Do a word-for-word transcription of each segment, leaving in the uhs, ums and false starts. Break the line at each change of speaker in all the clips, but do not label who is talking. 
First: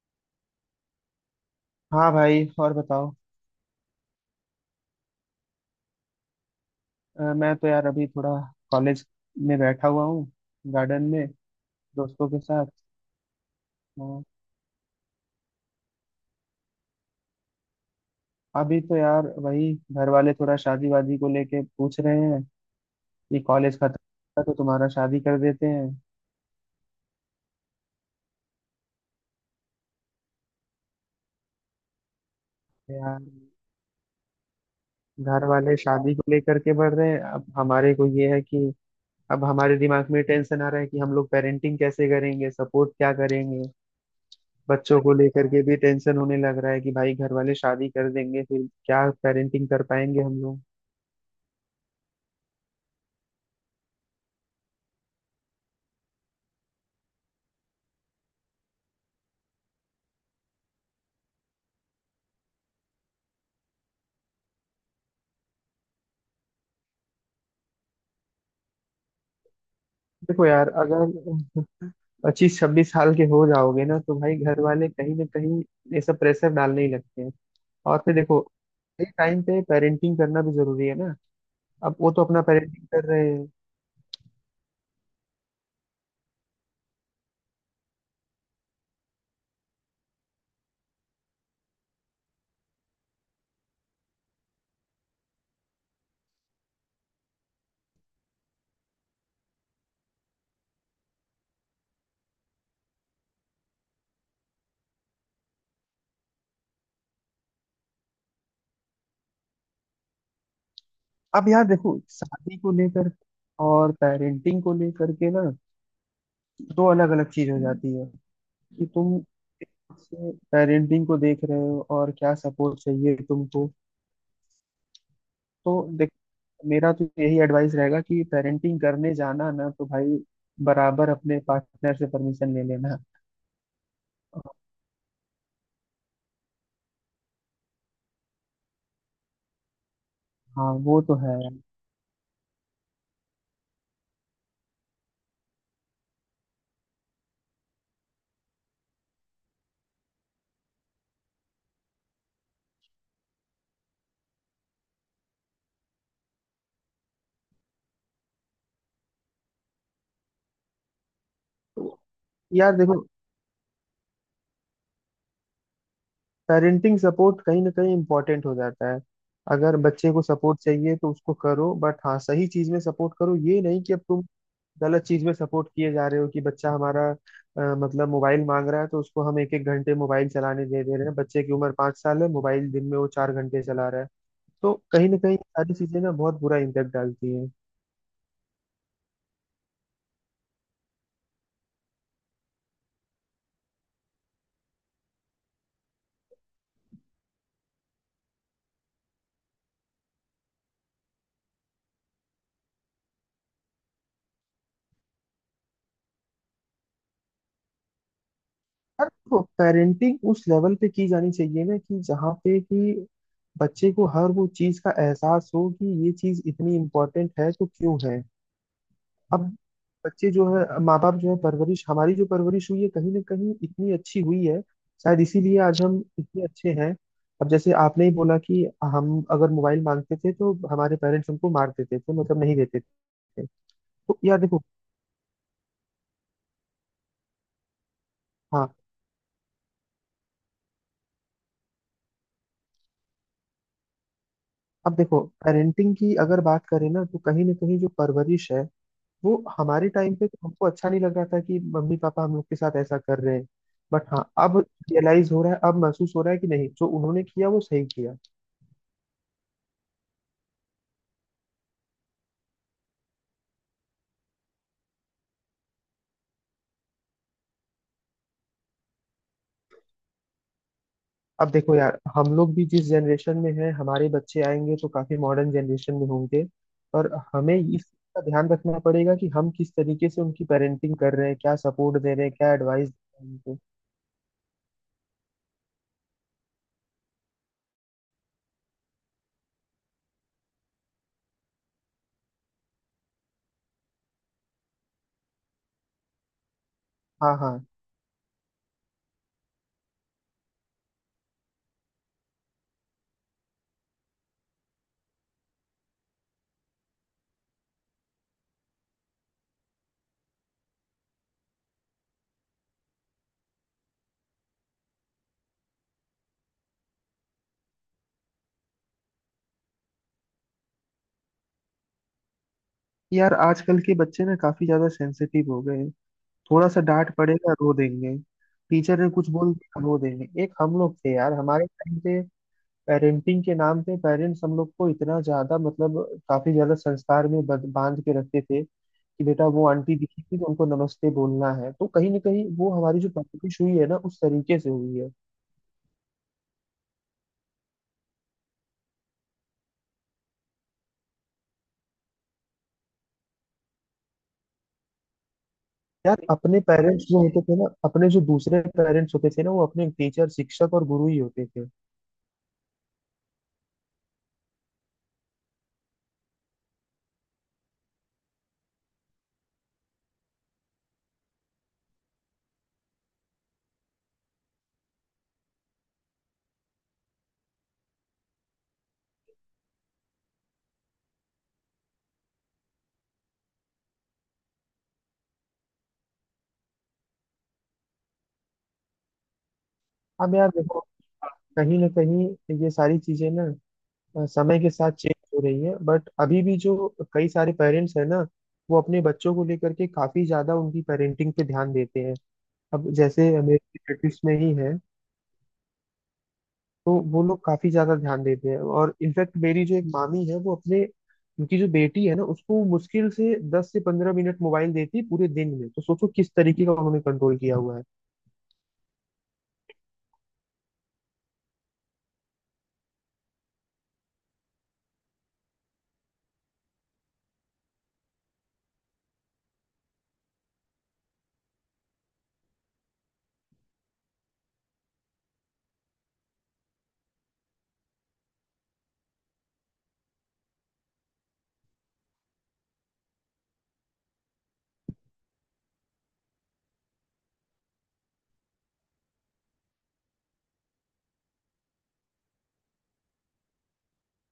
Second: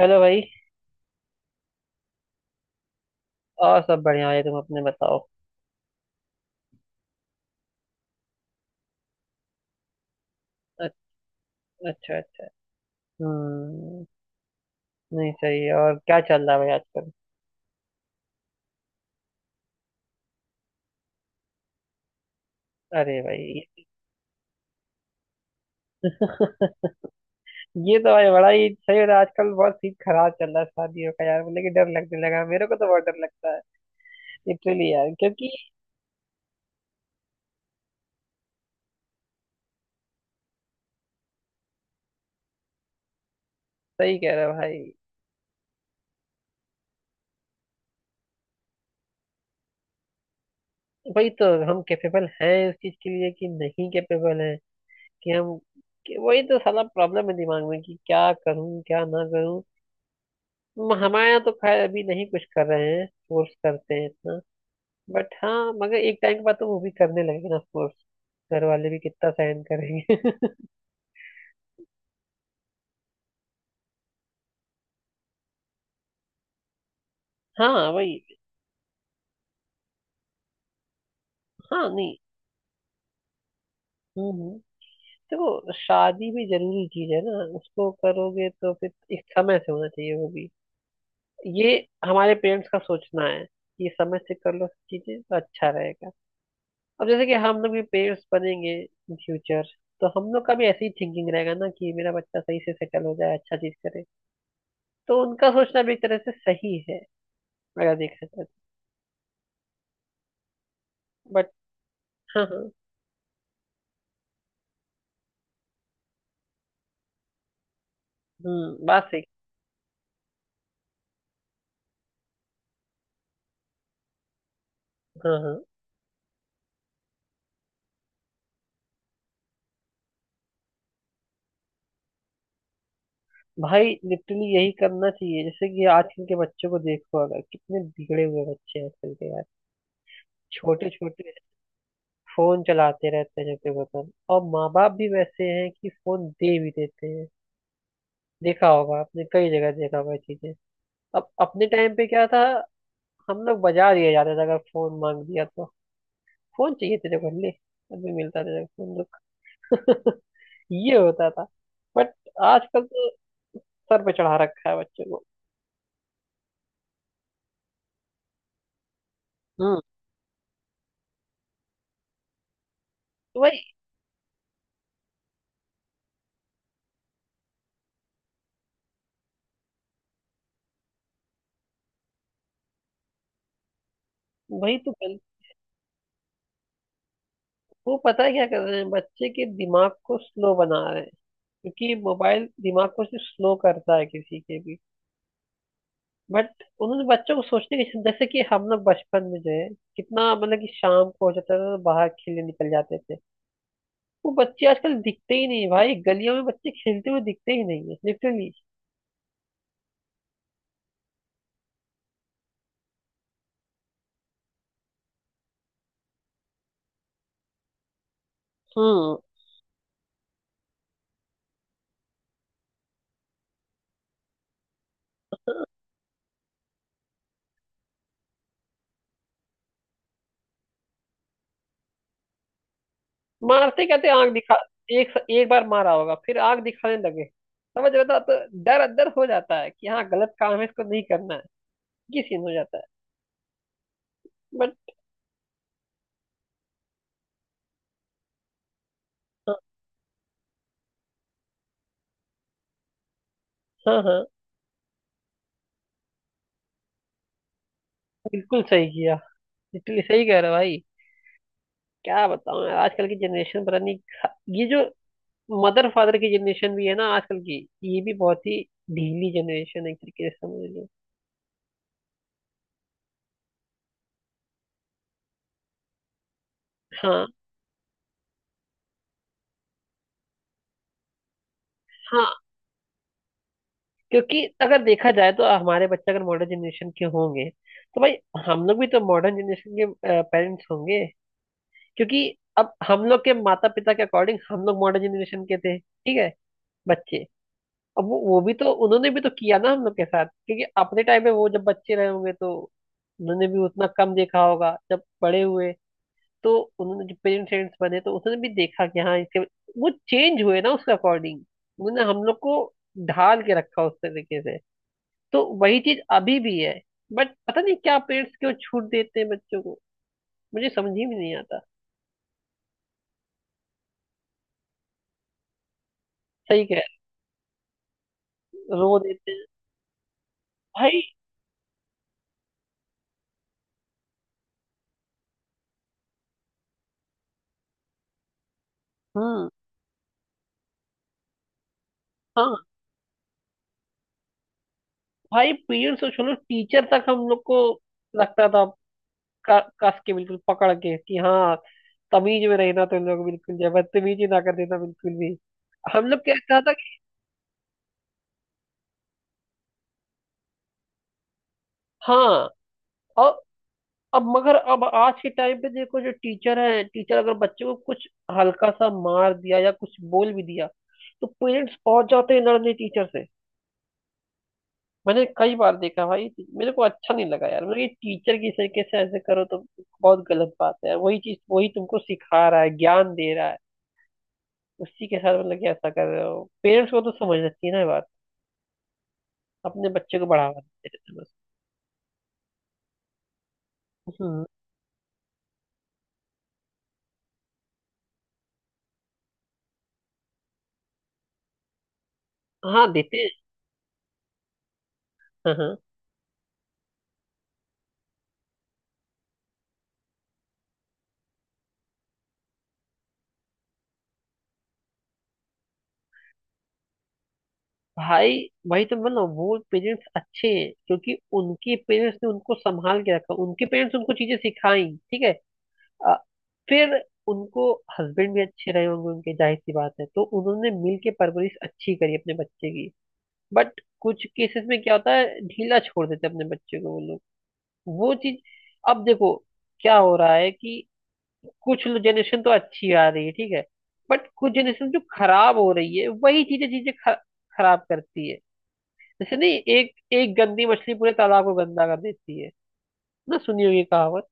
Hello भाई।
हाँ भाई, और बताओ।
और सब बढ़िया है, तुम अपने बताओ।
अ, मैं तो यार अभी थोड़ा कॉलेज में बैठा हुआ हूँ, गार्डन में,
अच- अच्छा
दोस्तों के
अच्छा।
साथ।
हम्म।
हाँ,
नहीं सही है। और क्या चल रहा है भाई आजकल?
अभी तो यार वही घर वाले थोड़ा शादी वादी को लेके पूछ रहे हैं
अरे
कि
भाई।
कॉलेज खत्म होगा तो तुम्हारा शादी कर देते हैं।
ये तो भाई बड़ा ही सही हो रहा है आजकल। बहुत सीन खराब चल रहा है शादियों का यार, मुझे कि डर लगने लगा है। मेरे को तो
तो
बहुत डर
यार
लगता है लिटरली यार,
घर
क्योंकि
वाले शादी को लेकर के बढ़ रहे हैं, अब हमारे को ये है कि अब हमारे दिमाग में टेंशन आ रहा है कि हम लोग पेरेंटिंग कैसे करेंगे, सपोर्ट क्या करेंगे।
सही कह रहे हो भाई।
बच्चों को लेकर के भी टेंशन होने लग रहा है कि भाई घर वाले शादी कर देंगे फिर क्या पेरेंटिंग कर पाएंगे हम लोग।
वही तो, हम कैपेबल हैं उस चीज के लिए कि नहीं कैपेबल हैं कि हम कि वही तो साला प्रॉब्लम है दिमाग में, कि क्या करूं क्या ना करूं। हम- हमारे यहाँ तो खैर अभी नहीं कुछ कर रहे हैं, फोर्स करते हैं इतना। बट हाँ, मगर एक टाइम के बाद तो वो भी करने लगेंगे ना ऑफकोर्स। घर वाले भी कितना सहन करेंगे।
देखो यार, अगर पच्चीस छब्बीस साल के हो जाओगे ना तो भाई घर वाले कहीं ना कहीं ये सब प्रेशर डालने ही लगते हैं।
हाँ
और फिर
वही।
देखो, एक टाइम पे पेरेंटिंग करना भी जरूरी है ना।
हाँ
अब वो
नहीं।
तो अपना पेरेंटिंग कर रहे हैं।
हम्म हम्म। देखो शादी भी जरूरी चीज है ना। उसको करोगे तो फिर एक समय से होना चाहिए वो भी। ये हमारे पेरेंट्स का सोचना है कि समय से कर लो चीजें तो अच्छा रहेगा। अब जैसे कि हम लोग भी पेरेंट्स बनेंगे इन फ्यूचर, तो हम लोग का भी ऐसी ही थिंकिंग रहेगा ना कि मेरा बच्चा सही से सेटल हो जाए, अच्छा चीज करे। तो उनका सोचना भी एक तरह से सही है, अगर देखा जाए।
अब
बट
यार देखो,
हाँ
शादी
हाँ।
को लेकर और पेरेंटिंग को लेकर के ना दो अलग अलग चीज हो जाती है कि
हम्म बात
तुम
सही।
पेरेंटिंग को देख रहे हो और क्या सपोर्ट चाहिए तुमको।
हाँ हाँ।
तो मेरा तो यही एडवाइस रहेगा कि पेरेंटिंग करने जाना ना तो भाई बराबर अपने पार्टनर से परमिशन ले लेना।
भाई लिटरली यही करना चाहिए। जैसे कि आजकल के बच्चों को देखो, अगर कितने बिगड़े हुए बच्चे हैं आजकल के यार।
हाँ
छोटे
वो तो
छोटे
है यार।
फोन चलाते रहते हैं, जैसे वतन। और माँ बाप भी वैसे हैं कि फोन दे भी देते हैं। देखा होगा आपने, कई जगह देखा होगा ये चीजें। अब अपने टाइम पे क्या था, हम लोग बाजार दिया जाते थे अगर फोन मांग दिया तो। फोन चाहिए तेरे को, ले, अभी मिलता तेरे को फोन, रुक। ये होता था।
तो
बट
यार
आजकल
देखो,
तो सर पे चढ़ा रखा है बच्चों को।
पेरेंटिंग सपोर्ट कहीं ना कहीं इम्पोर्टेंट हो जाता है। अगर
हम्म।
बच्चे को सपोर्ट चाहिए तो उसको करो, बट हाँ सही चीज में सपोर्ट करो।
तो भाई,
ये नहीं कि अब तुम गलत चीज में सपोर्ट किए जा रहे हो कि बच्चा हमारा अ, मतलब मोबाइल मांग रहा है तो उसको हम एक एक घंटे मोबाइल चलाने दे दे रहे हैं। बच्चे की उम्र पाँच साल है, मोबाइल दिन में वो चार घंटे चला रहा है। तो
वही तो
कहीं
गल-
ना कहीं ये सारी चीजें ना बहुत बुरा इम्पैक्ट डालती हैं।
वो पता है क्या कर रहे हैं, बच्चे के दिमाग को स्लो बना रहे हैं। क्योंकि मोबाइल दिमाग को सिर्फ स्लो करता है, किसी के भी। बट उन्होंने बच्चों को सोचने की, जैसे कि हम लोग बचपन में जो है, कितना मतलब कि शाम को हो जाता था तो बाहर खेलने निकल जाते थे। वो बच्चे आजकल दिखते ही नहीं है भाई, गलियों में बच्चे खेलते हुए दिखते ही नहीं है लिटरली।
और देखो, पेरेंटिंग उस लेवल पे की जानी चाहिए ना कि जहाँ पे कि बच्चे को हर वो चीज का एहसास हो कि ये चीज इतनी इम्पोर्टेंट है तो क्यों है।
हम्म।
अब हम्म। बच्चे जो है, माँ बाप जो है, परवरिश हमारी जो परवरिश हुई है कहीं ना कहीं इतनी अच्छी हुई है, शायद इसीलिए आज हम इतने अच्छे हैं। अब जैसे आपने ही बोला कि हम अगर मोबाइल मांगते थे तो हमारे पेरेंट्स हमको मार देते थे, तो मतलब नहीं देते थे।
मारते, कहते
तो
आंख
यार
दिखा।
देखो।
एक एक बार मारा होगा फिर आंख दिखाने लगे। समझ रहे हो? तो
हाँ,
डर अंदर हो जाता है कि हाँ गलत काम है, इसको नहीं करना है। ये सीन हो जाता है। बट
अब देखो पेरेंटिंग की अगर बात करें ना तो कहीं ना कहीं जो परवरिश है वो
हाँ
हमारे टाइम पे तो हमको अच्छा नहीं लग रहा था कि मम्मी पापा हम लोग के साथ ऐसा कर रहे हैं।
हाँ
बट हाँ
हाँ।
अब रियलाइज हो रहा है, अब महसूस हो रहा है कि नहीं जो उन्होंने किया वो सही किया।
बिल्कुल सही किया। बिल्कुल सही कह रहे हो भाई। क्या बताऊं यार, आजकल की जनरेशन पता नहीं खा- ये जो मदर फादर की जनरेशन भी है ना आजकल की, ये भी बहुत ही ढीली जनरेशन है एक तरीके से समझ लो।
अब देखो यार, हम लोग भी जिस जनरेशन में हैं, हमारे बच्चे आएंगे तो काफी मॉडर्न जनरेशन में होंगे और
हाँ
हमें इस चीज़ का ध्यान रखना पड़ेगा कि हम किस तरीके से उनकी पेरेंटिंग कर रहे हैं, क्या सपोर्ट दे रहे हैं,
हाँ।
क्या एडवाइस दे रहे हैं उनको।
क्योंकि अगर देखा जाए तो हमारे बच्चे अगर मॉडर्न जनरेशन के होंगे तो भाई हम लोग भी तो मॉडर्न जनरेशन के पेरेंट्स होंगे। क्योंकि अब हम लोग के माता पिता के अकॉर्डिंग हम लोग मॉडर्न जनरेशन के थे, ठीक है। बच्चे।
हाँ हाँ।
अब वो, वो भी तो उन्होंने भी तो किया ना हम लोग के साथ, क्योंकि अपने टाइम में वो जब बच्चे रहे होंगे तो उन्होंने भी उतना कम देखा होगा। जब बड़े हुए तो उन्होंने जब पेरेंट्स बने तो उन्होंने भी देखा कि हाँ इसके, वो चेंज हुए ना उसके अकॉर्डिंग। उन्होंने हम लोग को ढाल के रखा उस तरीके से। तो वही चीज अभी भी है। बट पता नहीं क्या पेरेंट्स क्यों छूट देते हैं बच्चों को, मुझे समझ ही में नहीं आता।
यार आजकल के बच्चे ना काफी ज्यादा सेंसिटिव हो गए हैं।
सही
थोड़ा
कह
सा
रहे
डांट पड़ेगा रो देंगे,
हो, रो
टीचर ने कुछ
देते हैं।
बोल दिया रो देंगे। एक हम लोग
भाई।
थे यार, हमारे टाइम पे पेरेंटिंग के नाम पे पेरेंट्स हम लोग को इतना ज्यादा मतलब काफी ज्यादा संस्कार में बद- बांध के रखते थे कि बेटा
हम्म।
वो आंटी दिखी थी तो उनको नमस्ते बोलना है। तो कहीं ना कहीं
हाँ।
वो हमारी जो परवरिश हुई है ना उस तरीके से हुई है।
भाई पेरेंट्स और चलो टीचर तक हम लोग को लगता था, क- कस के बिल्कुल पकड़ के कि हाँ, तमीज में रहना तुम लोग बिल्कुल जो है, बदतमीजी ना कर देना बिल्कुल भी। हम लोग
यार
कहता
अपने
था कि
पेरेंट्स जो होते थे ना, अपने जो दूसरे पेरेंट्स होते थे ना, वो अपने टीचर, शिक्षक और गुरु ही होते थे।
हाँ। और अब मगर अब आज के टाइम पे देखो, जो टीचर है, टीचर अगर बच्चे को कुछ हल्का सा मार दिया या कुछ बोल भी दिया तो पेरेंट्स पहुंच जाते हैं लड़ने टीचर से। मैंने कई बार देखा भाई, मेरे को अच्छा नहीं लगा यार। मतलब ये टीचर की तरीके से ऐसे करो तो बहुत गलत बात है। वही चीज, वही तुमको सिखा रहा है, ज्ञान दे रहा है, उसी के साथ मतलब कि ऐसा कर रहे हो। पेरेंट्स को तो समझना चाहिए ना ये बात, अपने बच्चे को
हम यार
बढ़ावा
देखो,
देते रहते हैं बस।
कहीं ना कहीं ये सारी चीजें ना अ,
हम्म।
समय के साथ चेंज हो रही है। बट अभी भी जो कई सारे पेरेंट्स हैं ना, वो अपने बच्चों को लेकर के काफी ज्यादा उनकी पेरेंटिंग पे ध्यान देते हैं।
हाँ
अब
देते हैं।
जैसे मेरे रिलेटिव्स में ही है,
हाँ हाँ।
तो वो लोग काफी ज्यादा ध्यान देते हैं और इनफैक्ट मेरी जो एक मामी है वो अपने उनकी जो बेटी है ना उसको मुश्किल से दस से पंद्रह मिनट मोबाइल देती है पूरे दिन में। तो सोचो किस तरीके का उन्होंने कंट्रोल किया हुआ है।
भाई। भाई तो मतलब वो पेरेंट्स अच्छे हैं क्योंकि उनके पेरेंट्स ने उनको संभाल के रखा, उनके पेरेंट्स उनको चीजें सिखाई। ठीक है। अ, फिर उनको हस्बैंड भी अच्छे रहे होंगे उनके, जाहिर सी बात है, तो उन्होंने मिल के परवरिश अच्छी करी अपने बच्चे की। बट कुछ केसेस में क्या होता है, ढीला छोड़ देते हैं अपने बच्चे को वो लोग। वो चीज। अब देखो क्या हो रहा है कि कुछ जनरेशन तो अच्छी आ रही है, ठीक है। बट कुछ जनरेशन जो खराब हो रही है, वही चीजें चीजें ख- खराब करती है। जैसे नहीं, एक एक गंदी मछली पूरे तालाब को गंदा कर देती है, ना? सुनी होगी कहावत।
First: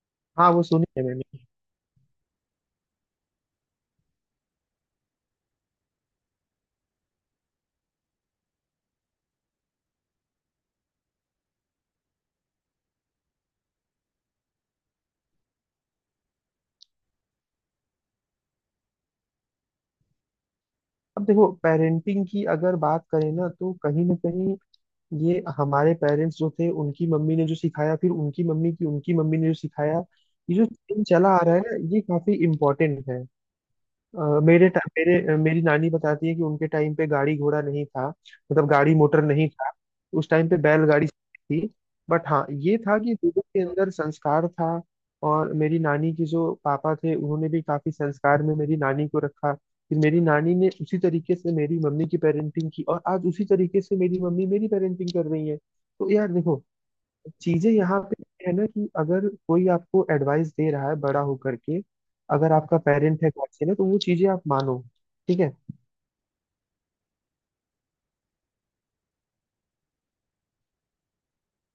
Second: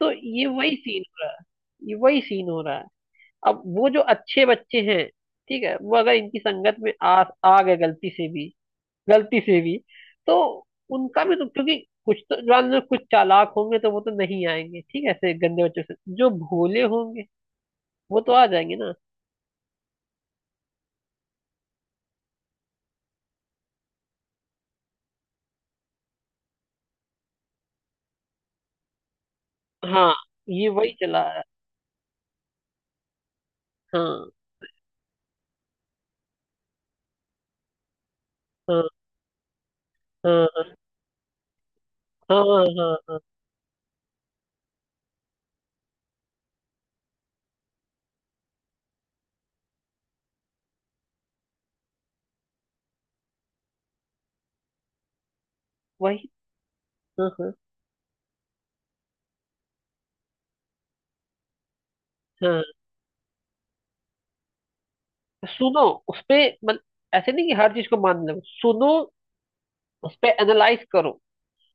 तो ये
हाँ वो
वही
सुनी
सीन
है
हो रहा
मैंने।
है, ये वही सीन हो रहा है। अब वो जो अच्छे बच्चे हैं, ठीक है, वो अगर इनकी संगत में आ आ गए गलती से भी, गलती से भी, तो उनका भी तो, क्योंकि कुछ तो जान लो कुछ चालाक होंगे, तो वो तो नहीं आएंगे ठीक है ऐसे गंदे बच्चों से। जो भोले होंगे वो तो आ जाएंगे ना।
अब देखो पेरेंटिंग की अगर बात करें ना तो कहीं ना कहीं ये हमारे पेरेंट्स जो थे उनकी मम्मी ने जो सिखाया, फिर उनकी मम्मी की उनकी मम्मी ने जो सिखाया,
हाँ
ये जो
ये वही
दिन
चला
चला
रहा
आ
है।
रहा है ना ये काफी इम्पोर्टेंट है।
हाँ
अ, मेरे टा- मेरे अ, मेरी नानी बताती है कि उनके टाइम पे गाड़ी घोड़ा नहीं था, मतलब
हाँ।
गाड़ी मोटर नहीं था। उस टाइम पे
हाँ
बैलगाड़ी थी, बट
हाँ।
हाँ
हाँ
ये था कि
हाँ,
लोगों के अंदर संस्कार था। और मेरी नानी की जो पापा थे उन्होंने भी काफी संस्कार में मेरी नानी को रखा, फिर मेरी नानी ने उसी तरीके से मेरी मम्मी की पेरेंटिंग की और आज उसी तरीके से मेरी मम्मी मेरी पेरेंटिंग कर रही है। तो
वही।
यार देखो,
हाँ हाँ
चीजें यहाँ पे है ना कि अगर कोई आपको एडवाइस दे रहा है बड़ा होकर के, अगर
हाँ।
आपका पेरेंट है, गार्जियन है, तो वो चीजें आप मानो। ठीक है।
सुनो उसपे, मत, ऐसे नहीं कि हर चीज को मान लो। सुनो, उसपे एनालाइज करो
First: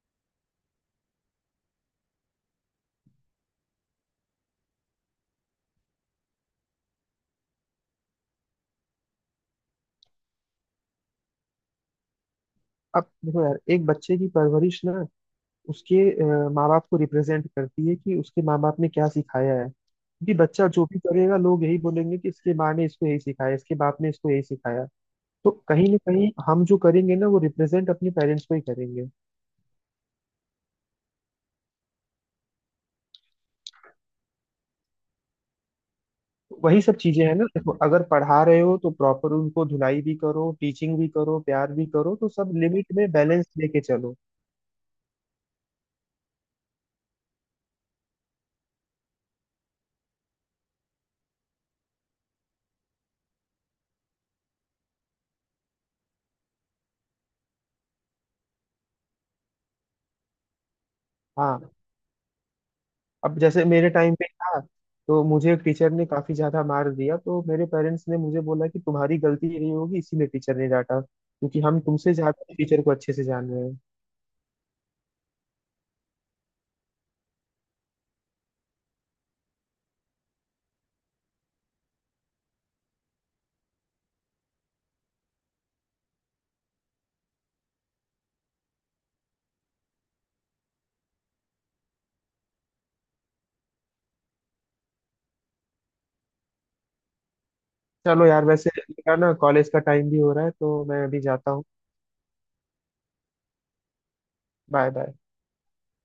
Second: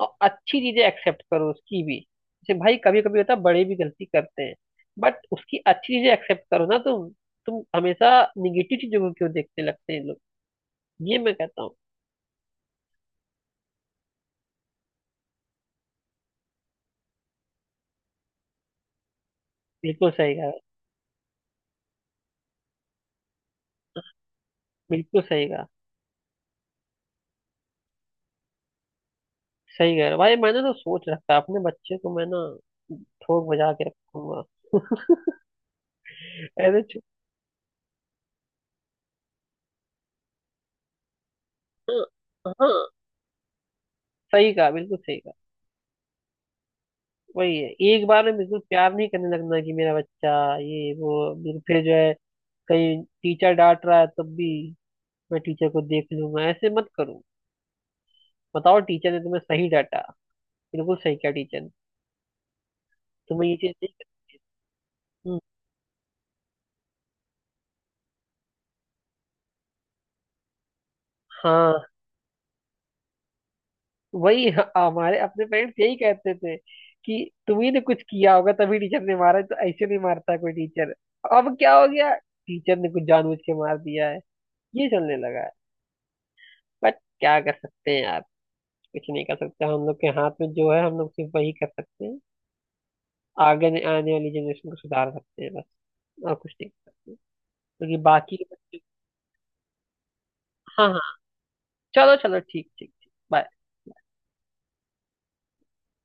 और अच्छी चीजें एक्सेप्ट करो उसकी भी। जैसे भाई कभी कभी होता है बड़े भी गलती करते हैं, बट उसकी अच्छी चीजें एक्सेप्ट करो ना तुम। तुम हमेशा निगेटिव चीजों को क्यों देखने लगते हैं लोग, ये मैं कहता हूँ।
अब देखो यार एक बच्चे की परवरिश ना उसके माँ बाप को रिप्रेजेंट करती है कि उसके माँ बाप ने क्या सिखाया है,
बिल्कुल सही
क्योंकि
कहा।
बच्चा जो भी करेगा लोग यही बोलेंगे कि इसके माँ ने इसको यही सिखाया, इसके बाप ने इसको यही सिखाया।
बिल्कुल सही
तो
कहा।
कहीं ना कहीं हम जो करेंगे ना वो रिप्रेजेंट अपने पेरेंट्स को ही करेंगे।
सही कह रहे हो। भाई मैंने तो सोच रखा है, अपने बच्चे को मैं ना ठोक बजा के रखूंगा
वही सब
ऐसे।
चीजें हैं ना। देखो, अगर पढ़ा रहे हो तो प्रॉपर उनको धुलाई भी करो, टीचिंग भी करो, प्यार भी
हाँ
करो, तो सब
हाँ,
लिमिट में बैलेंस लेके चलो।
सही कहा, बिल्कुल सही कहा। वही है, एक बार में बिल्कुल प्यार नहीं करने लगना कि मेरा बच्चा, ये वो फिर फिर जो है कहीं टीचर डांट रहा है तब भी मैं टीचर को देख लूंगा, ऐसे मत करो। बताओ टीचर ने तुम्हें सही डांटा, बिल्कुल सही कहा
हाँ,
टीचर ने,
अब
तुम्हें ये
जैसे
चीज
मेरे
नहीं
टाइम पे
करनी।
था, तो
हम्म,
मुझे एक टीचर ने काफी ज्यादा मार दिया, तो मेरे पेरेंट्स ने मुझे बोला कि तुम्हारी गलती नहीं होगी इसीलिए टीचर ने डांटा, क्योंकि
हाँ।
हम तुमसे ज्यादा टीचर को अच्छे से जान रहे हैं।
वही ह- हमारे अपने पेरेंट्स यही कहते थे कि तुम्ही ने कुछ किया होगा तभी टीचर ने मारा है, तो ऐसे नहीं मारता कोई टीचर। अब क्या हो गया, टीचर ने कुछ जानबूझ के मार दिया है, ये चलने लगा है। बट क्या कर सकते हैं यार, कुछ नहीं कर सकते। हम लोग के हाथ में जो है हम लोग सिर्फ वही कर सकते हैं, आगे ने- आने वाली जनरेशन को सुधार सकते हैं बस, और कुछ नहीं कर सकते। क्योंकि
चलो
बाकी के
यार, वैसे
बच्चे-
मेरा ना कॉलेज का टाइम भी हो रहा है तो
हाँ हाँ।
मैं अभी जाता हूँ।
चलो चलो, ठीक ठीक ठीक, बाय।
Bye bye.